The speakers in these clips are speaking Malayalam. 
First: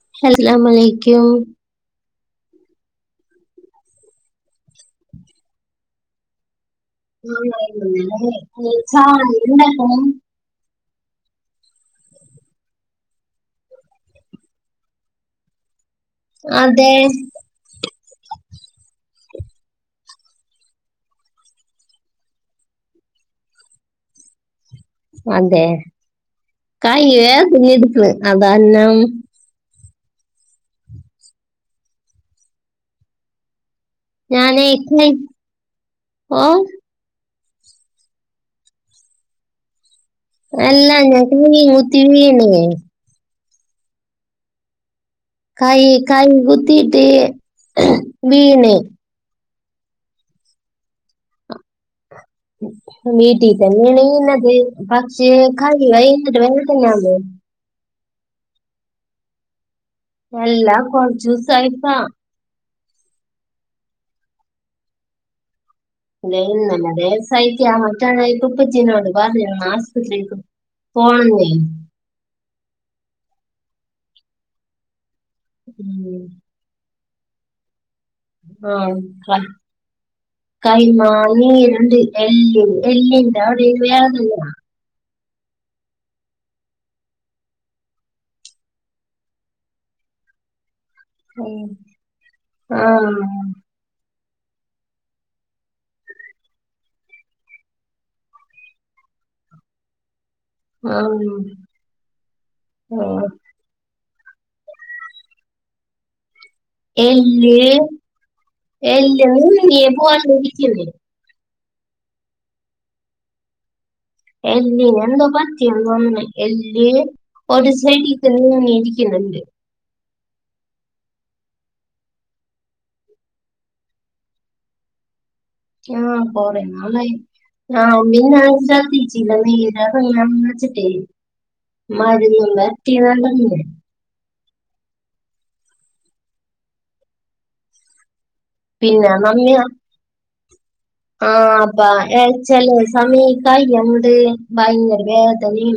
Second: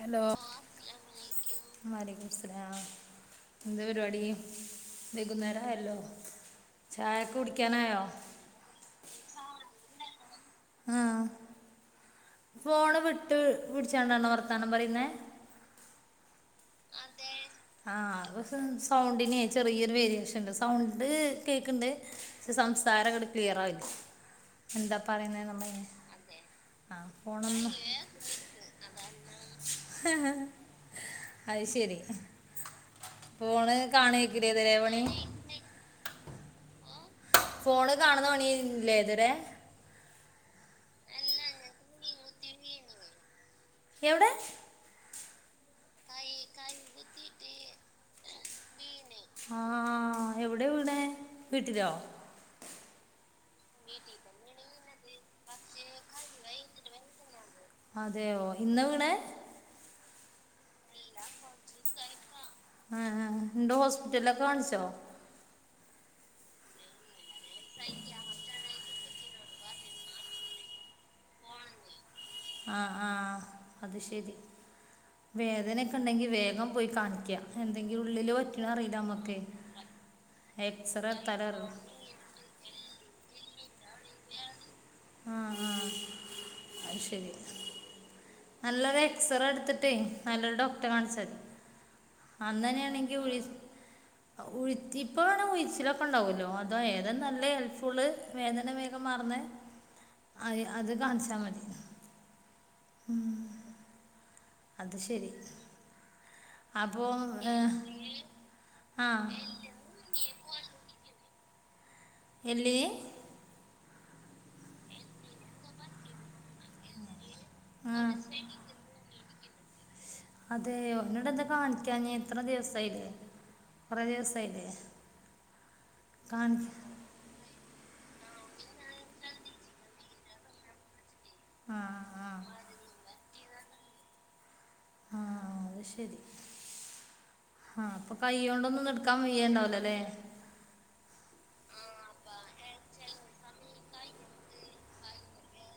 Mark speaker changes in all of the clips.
Speaker 1: ഹലോ
Speaker 2: സലാമലൈക്ക്യും.
Speaker 1: വലൈക്കും മുസ്ലാം. എന്ത പരിപാടി വകുന്നേരായല്ലോ ചായൊക്കെ കുടിക്ക്യാനായോ.
Speaker 2: ഇനി ചായണ്ടാക്കണം.
Speaker 1: ആഹ് ഫോണ് വിട്ട് വിട്ച്ചാണ്ടാണോ വർത്താനം പറയുന്നേ.
Speaker 2: അതെ.
Speaker 1: ആഹ് പ സെ സൗണ്ടിനെ ചെറിയൊരു വേരിയേഷൻണ്ട് സൗണ്ട് കേക്ക്ണ്ട്. ക്ഷെ സംസാര് ങ്ങട് ക്ലിയറാവില്ല. എന്താ പറയുന്നേ
Speaker 2: അതെ
Speaker 1: നമ്മളെ ആഹ്
Speaker 2: കയ്യേ
Speaker 1: പോണന്ന്.
Speaker 2: കുഞ്ഞിടുക്ക് അതാന്നം
Speaker 1: അയ് ശരി. ഫോണ് കാണ്ക്ക്രേ തരേപണി.
Speaker 2: ഓഹ്.
Speaker 1: ഫോണ് കാണുന്ന പണ്യേനി ലെ തരെ.
Speaker 2: അല്ല ഞാ ടി വിം കുത്തി വീണെ.
Speaker 1: യൗടെ.
Speaker 2: കൈ കൈ കുത്തിട്ട് വീണെ.
Speaker 1: ആഹ് എവിടെ വീണേ വീട്ടിലോ.
Speaker 2: വീട്ടി തന്നെണ് ഈണത് പക്ഷേ കൈ ഭയങ്കര വേദനാന്നേ.
Speaker 1: അതെയോ ഇന്ന വിണെ
Speaker 2: അല്ല കൊർച്ചുസായി പാ
Speaker 1: ആഹ് ആഹ് ണ്ടോസ്പിറ്റൽലൊക്കെ കാൺച്ചോ.
Speaker 2: ഇല്ല ഇല്ലല്ല ദേവസിയിറ്റ് ആ മറ്റാണെ ഇപ്പപ്പച്ചീനോട് പർഞ്ഞ ആസ്പത്രിക്ക്. പോണന്നെ.
Speaker 1: ആഹ് ആഹ് അത് ശരി
Speaker 2: ഉം.
Speaker 1: വേദനക്കെണ്ടെങ്കി വേഗം പോയി കാണിക്ക്യ. എന്തെങ്കി ഉള്ളില് പറ്റിണൊ
Speaker 2: ആ
Speaker 1: അറിലമ്മക്കെ
Speaker 2: കക്കായി
Speaker 1: എക്സറേ തരാറ്.
Speaker 2: മാങ്ങയിലുണ്ട് എല്ല് എല്ലിൻ്റവിടെ ഒരു വേദനയാ.
Speaker 1: ആഹ് ആഹ് അഹ് ശരി. നല്ലൊരു എക്സറേ ഇട്ത്തിട്ടേ നല്ലൊരു ഡോക്ടറെ കാണിച്ചാതി.
Speaker 2: ഉം.
Speaker 1: അന്നന്നെണെങ്കി ഉഴി ഉഴിത്തി പ്പങ്ങനെ ഉഴിച്ചിലൊക്കെണ്ടാവ്വല്ലോ അതോ ഏത നല്ല ഹെൽപ് ഫുള് വേദന വേഗം മാറന്ന്.
Speaker 2: ആഹ [unintelligible] ഓഹ്.
Speaker 1: അത് ശരി. അപ്പോൾ
Speaker 2: എല്ല്
Speaker 1: ആ
Speaker 2: എല്ല് നീ പോവാണ്ട്നിക്ക്യൂലേ.
Speaker 1: എല്ലിന്.
Speaker 2: എല്ലിനെന്തോ പറ്റിയെന്നൊന്നെണെ. എല്ല് ഒരു
Speaker 1: ആ
Speaker 2: സൈഡീക്കന്നെ നീതിക്കുന്നുണ്ട്.
Speaker 1: അതെയോ ന്നട്ടെന്താ കാണിക്ക്യാഞ്ഞെ ത്ര ദിവസായിലേ. കൊറെ ദിവസയിലേ.
Speaker 2: ആഹ് കൊറേ നാളായി. ആഹ് ഒമ്മിന നാ ജാത്തിച്ചീല്ല നേരാഞാൻന്ന് വെച്ചിട്ടേ.
Speaker 1: ആ ആ
Speaker 2: മരുന്നും പെര്ട്ടി വടണ്ട്.
Speaker 1: അ ശരി ആഹ് അപ്പൊ കൈയോണ്ടൊന്നും ഒന്നു
Speaker 2: പിന്നെ
Speaker 1: എട്ക്കാ വയ്യണ്ടാവുല ലേ.
Speaker 2: ആഹ് അപ്പാ ചചെലെ സമയം ഈ അങ്ങ്ട്ട് ഭയങ്കര വേദനയും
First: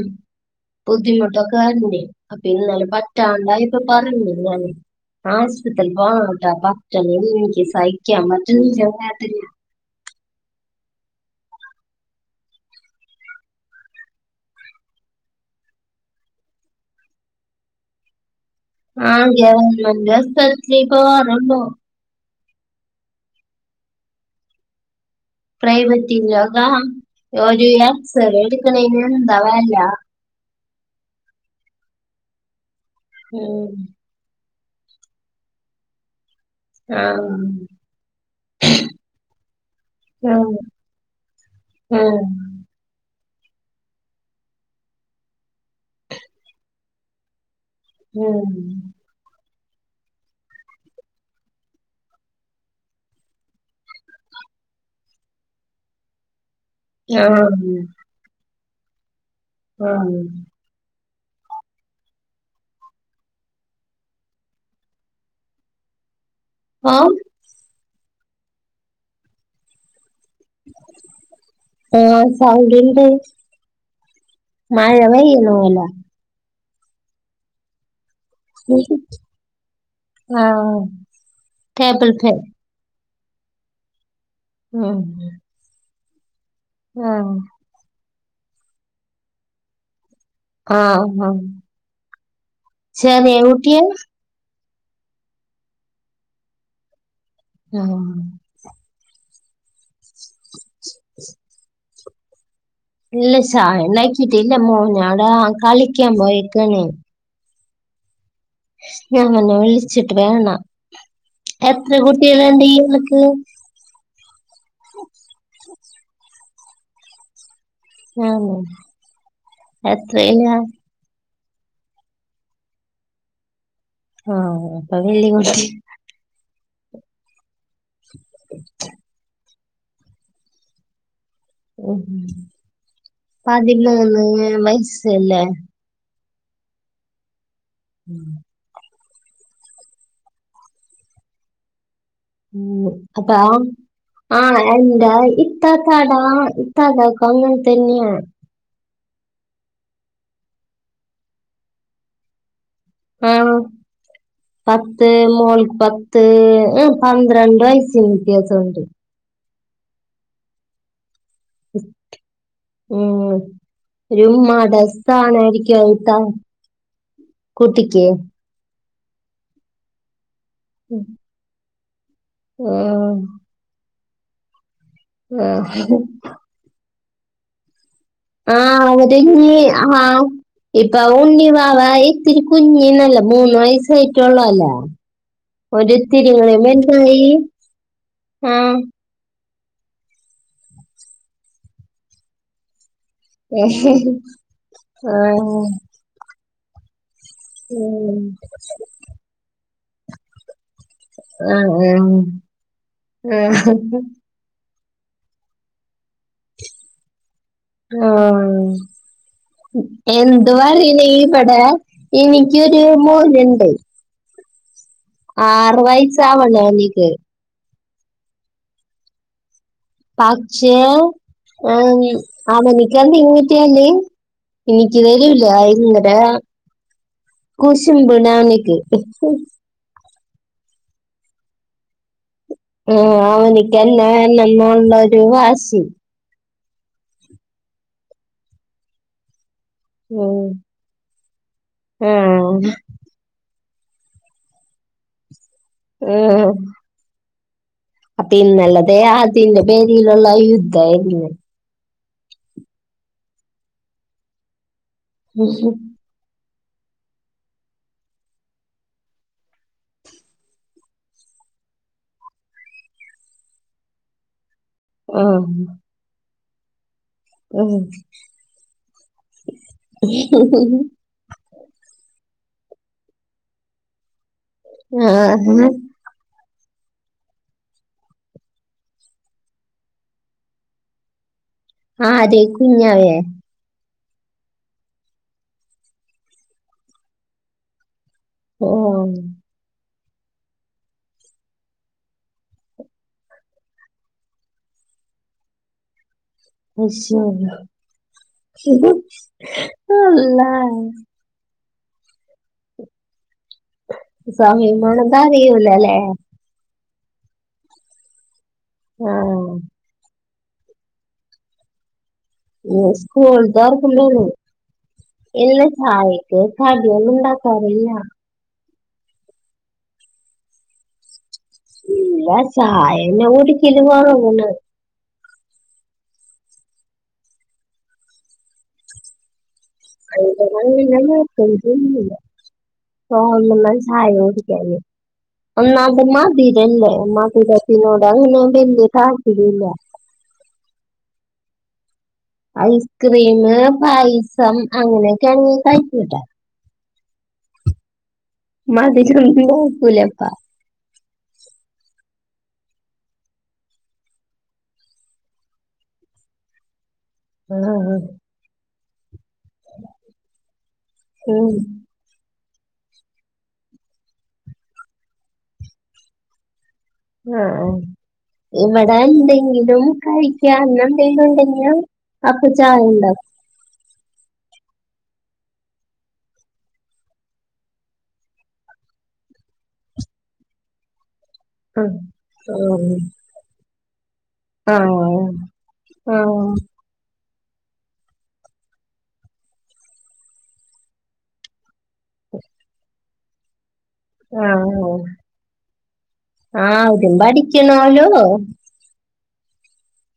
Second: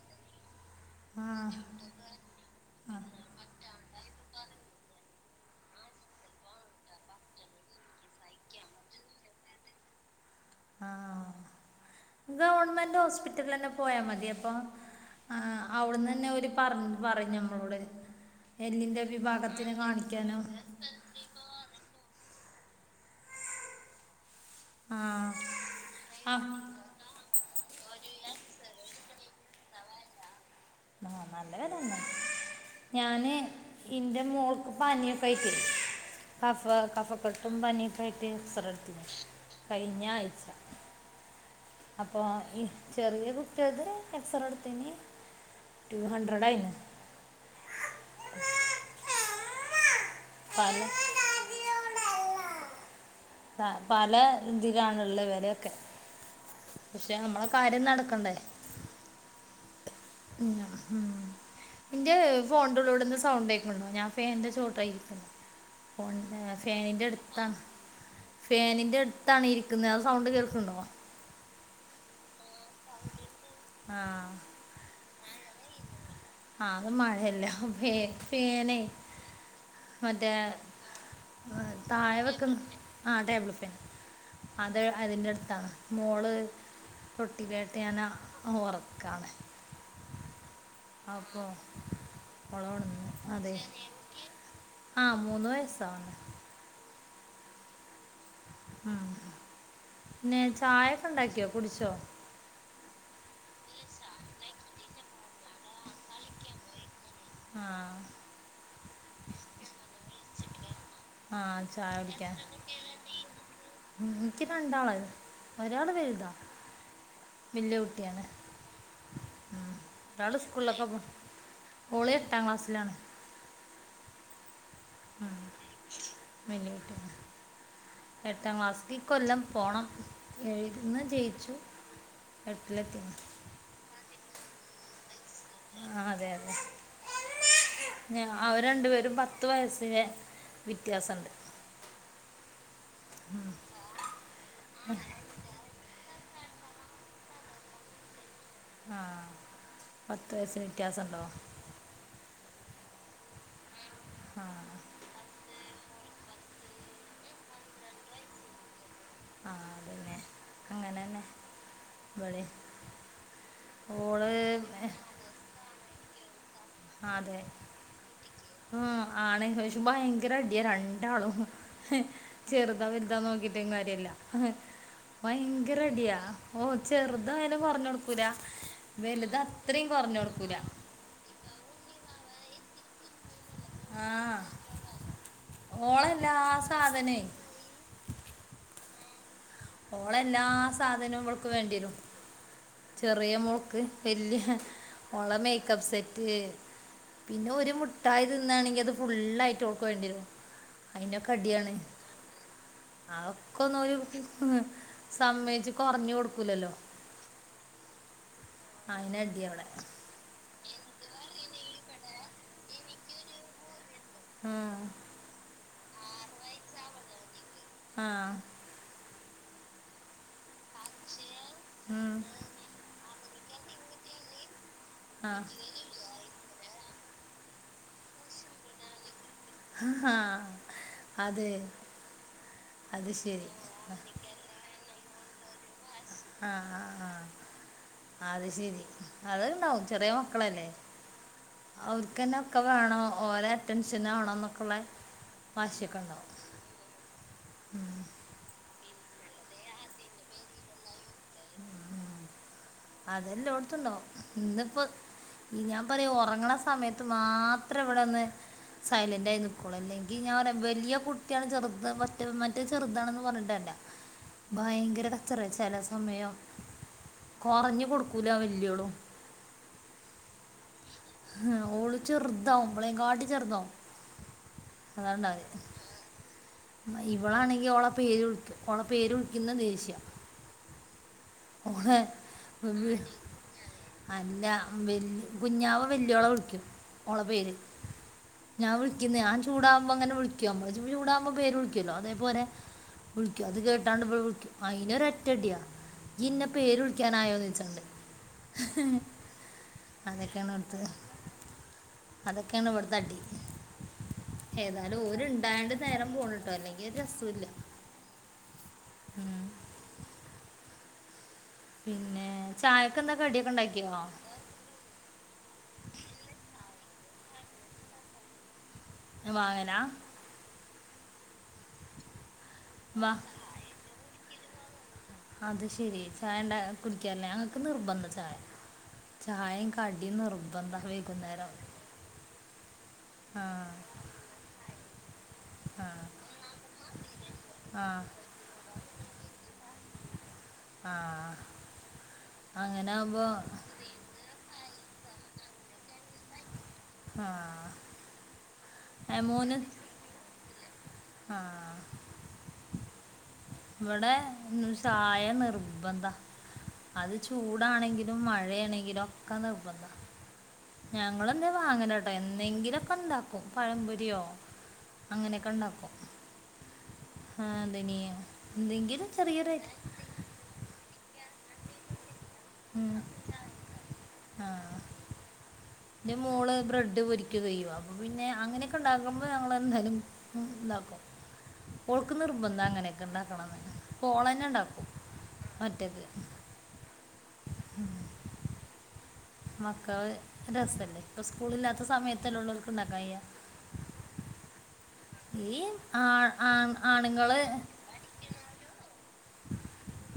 Speaker 1: ആ
Speaker 2: ബുദ്ധിമുട്ടൊക്കൊക്കായിട്ട് അപ്പൊ ഇന്നലെ പറ്റാടായപ്പോ പറഞ്ഞത് ഞാന് അസ്പിറ്റൽ പോണോട്ടോ പറ്റണില്ല എനിക്ക് സഹിക്കാം പറ്റണില്ല വേദന
Speaker 1: ആഹ് ഗവൺമെന്റ് ഹോസ്പിറ്റലിലൊക്കെ പോയാൽ മതി അപ്പോ ആഹ് അവിടന്ന്ന്നെ ഓല് പറഞ്ഞ് പറയും നമ്മളോട് എല്ലിന്റെ വിഭാഗത്തിന് കാണിക്കാനോ
Speaker 2: ചോരുന്നോ
Speaker 1: ആഹ് ആഹ് ആഹ്
Speaker 2: പ്രൈവറ്റിലൊക്കെ ഒര് എക്സ്റെ എടുക്കണന് എന്താ വേല
Speaker 1: ആഹ് നല്ല വേദനതെന്നെ ഞാന്
Speaker 2: ഉം,
Speaker 1: എൻ്റെ മോൾ പാനിയൊക്കെയായിട്ടെ കഫ
Speaker 2: ആ,
Speaker 1: കഫക്കെട്ടും പനിയക്ക ആട്ട് ശ്എക്‌സറെ എടുത്തിന് കഴിഞ്ഞ ആഴ്ച
Speaker 2: ഉം,
Speaker 1: അപ്പൊ
Speaker 2: ഉം,
Speaker 1: ഈ ചെറിയ കുട്ട്യാളത് എക്സറാടുത്തനി ടു ഹണ്ട്രഡായിന്
Speaker 2: ഉം
Speaker 1: പലേ ആഹ് പല ഇതിയിലണുള്ളത് വെലൊക്കെ പക്ഷെ
Speaker 2: ആ,
Speaker 1: നമ്മളെ കാര്യം നടക്കണ്ടേ
Speaker 2: ആന്ന്
Speaker 1: പിന്നെ ഉം എൻ്റെ ഫോണ്ടള്ളൂടെന്ന് സൗണ്ട് കേക്ക്ന്ന്ണ്ടോ ഞാൻപ്പേ ഫാനിൻ്റെ ചചോട്ടിലായിരിക്ക്ണ് ഫോണിൻ്റെ
Speaker 2: ഓ
Speaker 1: ഫാനിന്റെ അടുത്താണ് ഫാനിന്റെ അടുത്താണ് ഇരിക്കുന്നത് അ സൗണ്ട് കേ ക്കുണ്ടോ
Speaker 2: ആഹ് സൗണ്ടിണ്ട്
Speaker 1: ആ
Speaker 2: മഴ പെയ്യുന്നപോലെ
Speaker 1: ആഹ് അത് മഴല്ല ഫെ പെനെ മറ്റേ
Speaker 2: ആ ടേബിൾ
Speaker 1: താഴെ
Speaker 2: ഫാൻ
Speaker 1: വെക്കുന്ന ആഹ് ടേബിൾ ഫാൻ അത്
Speaker 2: ഉം,
Speaker 1: അതിൻ്റെ അടുത്താണ് മോള്
Speaker 2: ആ
Speaker 1: തൊട്ടില താണ് ഞാന് ഓർക്കാണ്
Speaker 2: ആഹ് ആഹ്
Speaker 1: അപ്പോ ഓളോണന്ന്
Speaker 2: ചെറിയ
Speaker 1: അതെ
Speaker 2: കുട്ടിയാ
Speaker 1: ആഹ് മൂന്ന് വയസ്സാവണ്
Speaker 2: ആഹ്
Speaker 1: ഉം പിന്നെ ചായൊക്കെ ഇണ്ടാക്കിയോ കുടിച്ചോ
Speaker 2: ഇല്ല ചായ ഇണ്ടാക്കിട്ടില്ല മോനാള് ആ കളിക്കാൻ പോയിക്കണേ
Speaker 1: ആഹ്
Speaker 2: ഞാൻന്നെ വിളിച്ചിട്ട് വേണം
Speaker 1: ആ
Speaker 2: എത്ര
Speaker 1: ചായ കുടിക്കാൻ
Speaker 2: കുട്ടികളണ്ടി ഇയാൾക്ക്
Speaker 1: ഉം എനിക്ക് രണ്ടാള് ഒരാള് വലുതാ വല്യ കുട്ട്യാണ്
Speaker 2: ആഹ്
Speaker 1: ഉം ഒരാള്
Speaker 2: എത്രയിലാ
Speaker 1: സ്കൂളിലൊക്കെ പോണ് ഓള് എട്ടാം ക്ലാസ്സിലാണ്
Speaker 2: ആഹ് അപ്പോ വല്ല്യ കുട്ടി
Speaker 1: വല്ല്യ കുട്ട്യാ എട്ടാം ക്ലാസിക്ക് ഈ കൊല്ലം പോണം എഴ്ന്ന് ജയിച്ചു
Speaker 2: ഉം
Speaker 1: എട്ടിലെത്തിയാണ്
Speaker 2: പതിമൂന്ന് വയസല്ലേ
Speaker 1: ആഹ് അതെ അതെ ഞ അവര് രണ്ടു പേരും പത്ത് വയസ്സിന് വിത്യാസണ്ട്
Speaker 2: ഉം അപ്പ ആഹ് എന്തായി ഇത്താത്തട ഇത്താത്താകും അങ്ങനെ തന്നെയണ്
Speaker 1: ആഹ് പത്ത് വയസ്സിന് വ്യത്യാസണ്ടോ
Speaker 2: ആഹ്
Speaker 1: ആ
Speaker 2: പാത്ത് പത്ത് മോൾക്ക് പത്ത് ഏ പന്ത്രണ്ട് വ്യത്യാസോണ്ട്
Speaker 1: ആഹ് അതന്നെ അങ്ങ്ടന്നേ
Speaker 2: ഉം
Speaker 1: ഓള്
Speaker 2: ഒരുമതാ
Speaker 1: എഹ്,
Speaker 2: സ്ഥനായിരിക്കും ഇത്താ
Speaker 1: അതെ ഉം ആണ് പക്ഷേ ഭയങ്കര അടിയാ രണ്ടാളും
Speaker 2: ആ
Speaker 1: ചെറുതാ വലുതാ നോക്കിട്ടും കാര്യല്ല
Speaker 2: ആ
Speaker 1: ഭയങ്കര അടിയ ഓ ചെറ്തായാലും കൊറ്ഞ്ഞ് ടു ക്കൂല
Speaker 2: ആ
Speaker 1: വല് ത് അത്രയും കൊറ്ഞ്ഞ് ടുക്കൂല
Speaker 2: ഇപ്പ ഉണ്ണി വാവ ഇത്തിരി കുഞ്ഞിന്നാല്ലോ മൂന്ന് വയസ്
Speaker 1: ആ
Speaker 2: ആയിട്ടോള്ളല്ലെ
Speaker 1: ഓളെല്ലാ
Speaker 2: ഒരുത്തിരികാടെ
Speaker 1: സാധനേ
Speaker 2: വലുതായി ആഹ്
Speaker 1: ഓളെ എല്ലാ സാധനവും ഇവൾക്ക് വേണ്ടിരും ചെറിയ മോൾക്ക്‌ വല്ല്യ
Speaker 2: ആ
Speaker 1: ഓള മേക്കപ്പ് സെറ്റ് പിന്നെ ഒരു മുട്ടായി
Speaker 2: ഉം.
Speaker 1: തിന്നാണെങ്കി അത് ഫുള്ളായിട്ട് ഓൾക്ക്‌ വേണ്ടിരും അയിനൊക്കെ
Speaker 2: ആ
Speaker 1: അടിയാണ്
Speaker 2: ആ ആ
Speaker 1: ആക്കൊന്ന് ഒരു പിസ് സമ്മയിച്ച് കൊറഞ്ഞ് കൊടുക്കൂലല്ലോ
Speaker 2: ആഹ്
Speaker 1: ആയിനാടിയാ വടെ
Speaker 2: എന്ത് പറയ്ണ് ഇവടെ എനിക്കൊരു മോന്ണ്ട്
Speaker 1: ആഹ്
Speaker 2: ആറു വയസ് ആവണോ എനിക്ക്
Speaker 1: ആഹ്
Speaker 2: പക്ഷ ആഹ്
Speaker 1: ഉം.
Speaker 2: ആ മണിക്ക [unintelligible] യല്ലേ എനിക്ക്
Speaker 1: ആ
Speaker 2: തരുല ഇങ്ങര വാ കുശുബ് നാനിക്ക്
Speaker 1: അതെ
Speaker 2: ആ
Speaker 1: അത് ശരി
Speaker 2: അവനിക്കന്നെവേണന്നള്ളൊരു വാശി
Speaker 1: ആഹ് ആഹ് ആഹ് അത് ശരി അത് ഇണ്ടാവും ചെറിയ
Speaker 2: ഉം
Speaker 1: മക്കളല്ലേ അവർക്ക്ന്നെ
Speaker 2: ആഹ്
Speaker 1: ഒക്കെ വേണോ ഓരെ ടെൻഷന ആണം ന്നൊക്കെ ളെള വാശിയൊക്കെ ണ്ടാവും
Speaker 2: ഓ അപ്പം ഇന്നലെതെ അതിന്റെ പേരിയിലുള്ള ആ യുദ്ധയിരുന്നു
Speaker 1: അതെല്ലോടുത്തു ഇണ്ടാകും ഇന്നിപ്പോ ഈ ഞാൻ പ്പറയൂ ഒറങ്ങ്ണ സമയത്ത് മാത്രം ഇവിടെ ന്ന് സൈലന്റ് ആയി നിക്കുളളൂ അല്ലെങ്കി ഞാ പറയാ വലിയ കുട്ടിയാണ് ചെറുത് മറ്റേ മറ്റേ ചെറുതാണെന്ന് പറഞ്ഞിട്ടല്ല ഭയങ്കര കച്ചറ ചെലാ സമയം
Speaker 2: ഉം
Speaker 1: കുറഞ്ഞു കൊടുക്കൂല വലിയോളും ഉം ഓള് ചെറുതാവും ഇവളെയും കാട്ടി ചെറുതാവും അതാണ്ടാല്
Speaker 2: ആഹ് ആഹ്
Speaker 1: ഇവളാണെങ്കി ഓള പേര് വിളിക്കും ഓള പേരുളിക്കുന്ന ദേഷ്യ ഓളെ
Speaker 2: ആര് കുഞ്ഞാവേ
Speaker 1: [unintelligible] അല്ല വൽ കുഞ്ഞാവ വല്യോള വിളിക്കും ഓള പേര് ഞാൻ
Speaker 2: ആഹ്
Speaker 1: വിളിക്കുന്ന ഞാ ചൂടകുമ്പോ അങ്ങനെ വിളിക്കും നമ്മള് ചൂടകുമ്പോ പേര് വിളിക്കല്ലോ അതേപോലെ വിളിക്കും അത് കേട്ടാണ്ട് ഇവളെവിക്കും അയിനൊരോറ്റടിയാ ഇയ്യ് ഇന്നെ പേരു വിളിക്കാൻ ആയോ ന്നൊ യിച്ചാട്ട്
Speaker 2: ശെരി
Speaker 1: അതൊക്കെയാണ് ഇവിടുത്തെ
Speaker 2: അല്ലാഹ്
Speaker 1: അതൊക്കെയാണ് ഇവിട്ത്തെ അടി
Speaker 2: സമയം
Speaker 1: ഏതായാലും ഓരുണ്ടായണ്ട്
Speaker 2: പോണതറിയൂലല്ലേ
Speaker 1: നേരം പോണിട്ടോ അല്ലെങ്കി ഒര് രസുല്ല
Speaker 2: ആഹാ
Speaker 1: പിന്നെ ചായക്ക് എന്താ
Speaker 2: സ്കൂൾ
Speaker 1: കടിയൊക്കെ ഉണ്ടാക്കിയോ
Speaker 2: തൊർക്കുന്നുള്ള ഇല്ല ചായക്ക് കാടിയൊന്നും ഉണ്ടാക്കാറില്ല
Speaker 1: ങ്ങ വാങ്ങലാ
Speaker 2: ഇല്ല ചായ
Speaker 1: വാ
Speaker 2: ന്നെ കുടിക്കല് കൊറ്ഞ്ഞ് ണ്
Speaker 1: അത് ശെരി ചായ ഉണ്ട കുടിക്കല്ലേ അങ്ങക്ക് നിർബന്ധം ചായ ചായേം
Speaker 2: [inaudible]
Speaker 1: ആ
Speaker 2: തോന്നമ്പോ ചായ കുടി ക്കാന്
Speaker 1: ആ
Speaker 2: ഒന്നാമത് മതിരല്ലേ
Speaker 1: ആ
Speaker 2: മതിരത്തിനോട് അങ്ങനെ വല്യ ത ൽപര്യല്ല
Speaker 1: ആഹ്
Speaker 2: ഐസ്ക്രീമ് പായിസം അങ്ങനെക്കെയണെങ്കി കഴിക്കുട്ടാ
Speaker 1: ആഹ്
Speaker 2: മതിരോന്നും നോക്കൂലപ്പ
Speaker 1: ആഹ് ഇവിടെ ചായ നിർബന്ധാ അത്
Speaker 2: ആഹ്
Speaker 1: ചൂടാണെങ്കിലും മഴയാണെങ്കിലും ഒക്കെ നിർബന്ധാ ഞങ്ങള് എന്തേ
Speaker 2: ഉം
Speaker 1: വാങ്ങ പ്പേ എന്തേങ്കിലൊക്കെ ഒണ്ടാക്കും പഴംപൊരിയോ അങ്ങനെയെക്കെ ഒണ്ടാക്കും ആഹ് [unintelligible]
Speaker 2: ഇവടെ എന്തെങ്കിലും കഴിക്കനോ എന്തങ്കിലും ഒണ്ടങ്കിലും
Speaker 1: ഉം ആഹ് ന്റെ മോള് ബ്രെഡ് പൊരിക്കുകയ്യോ അപ്പോ പിന്നെ അങ്ങനെയൊക്കെ ഒണ്ടാക്കുമ്പോ ഞങ്ങളെന്തായാലും ഇണ്ടാക്കും
Speaker 2: ഉണ്ടാക്കും
Speaker 1: ഓൾക്ക് നിർബന്ധാ
Speaker 2: ആഹ്
Speaker 1: അങ്ങനെക്കെ ഇണ്ടാക്കണംന്ന് ഓളന്നെ ണ്ടാക്കും
Speaker 2: ആഹ്
Speaker 1: ഒറ്റക്ക്
Speaker 2: ആഹ്
Speaker 1: ഉം മക്കള് രസല്ലേ ഇപ്പ സ്കൂളില്ലാത്ത സമയത്തല്ലേള്ളൂ ഓല്ക്ക് ഇണ്ടാക്കാം കയ്യാ
Speaker 2: ആഹ്
Speaker 1: ഈ ആഹ് ആഹ് ആണുങ്ങള്
Speaker 2: ഹലോ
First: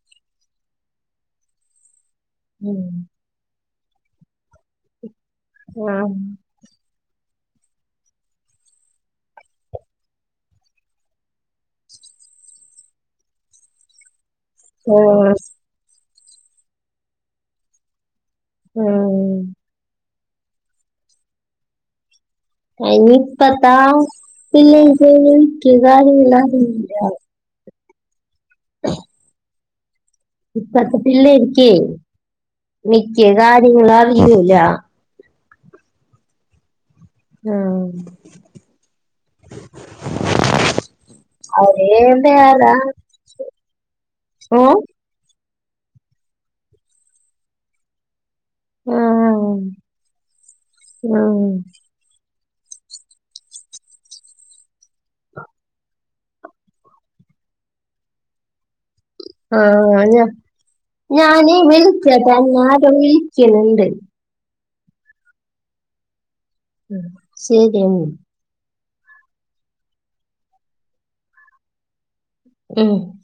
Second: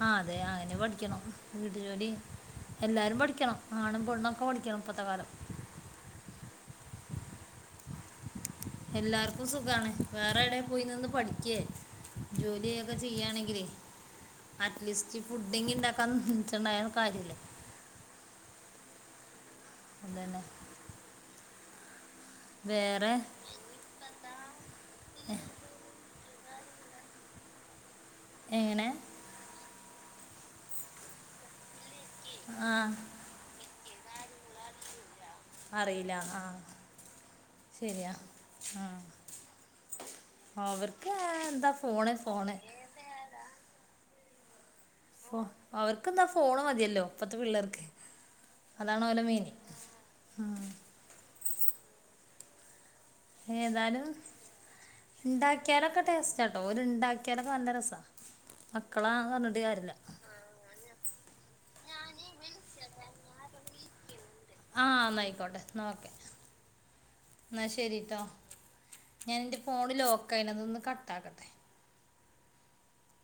Speaker 1: ആഹ് അതെ അങ്ങനെ പഠിക്കണം വിട്ട് ജോലിം
Speaker 2: ഉം
Speaker 1: എല്ലാരും പഠിക്കണം ആണും പെണ്ണൊക്കെ പഠിക്കണം ഇപ്പത്തെ കാലം
Speaker 2: ആഹ്
Speaker 1: എല്ലാർക്കും സുഖാണ് വേറെ എടെ പോയി നിന്ന് പഠിക്കേ ജോലിയൊക്കെ ചെയ്യാണെങ്കിലേ അറ്റ്ലീസ്റ്റ്
Speaker 2: ആഹ്
Speaker 1: ഫുഡെങ്കിൽ ഇണ്ടാക്കാ നിച്ചണ്ടായ കാര്യല്ലേ
Speaker 2: ആഹ്
Speaker 1: അതന്നെ
Speaker 2: ആഹ്‌
Speaker 1: വേറെ
Speaker 2: ഇനിപ്പത്താ പില്ലെക്ക് [inaudible]
Speaker 1: എങ്ങനെ
Speaker 2: [inaudible] ഇപ്പത്തെ പിള്ളേരിക്കേ
Speaker 1: ആ
Speaker 2: മിക്കകാര്യങ്ങളറിയുലാ
Speaker 1: അറിയില്ല ആഹ്
Speaker 2: ആഹ്
Speaker 1: ശെരിയാ ആഹ് അവർക്ക് എന്താ
Speaker 2: അവര്
Speaker 1: ഫോണ് ഫോണ്
Speaker 2: ഓഹ്
Speaker 1: ഓഹ് അവർക്കെന്താ ഫോണ് മതിയല്ലോ ഇപ്പത്തെ പിള്ളേർക്ക് അതാണ് ഓല മെയ്ൻ
Speaker 2: ആഹ്
Speaker 1: ഉം
Speaker 2: ആഹ്
Speaker 1: ഏതാലും ഇണ്ടാക്കിയാലൊക്കെ ടേസ്‌റ്റാട്ടോ ഓര് ഇണ്ടാക്കിയാലൊക്കെ നല്ല രസാ മക്കളാ പറഞ്ഞിട്ട്
Speaker 2: ആഹ്
Speaker 1: കാര്യമില്ല
Speaker 2: ഞ ഞാനേ വിളിക്കട്ട എന്നെ ആരോ വിളിക്കണ് ണ്ട്
Speaker 1: ആഹ് ന്നായിക്കോട്ടെ എന്നാ ഓക്കെ എന്നാ
Speaker 2: ശരിയെന്നാ
Speaker 1: ശെരിട്ടോ ഞാനെന്റെ ഫോണ് ലോക്കായിനാ അതൊന്ന് കട്ടാക്കട്ടെ
Speaker 2: ഉം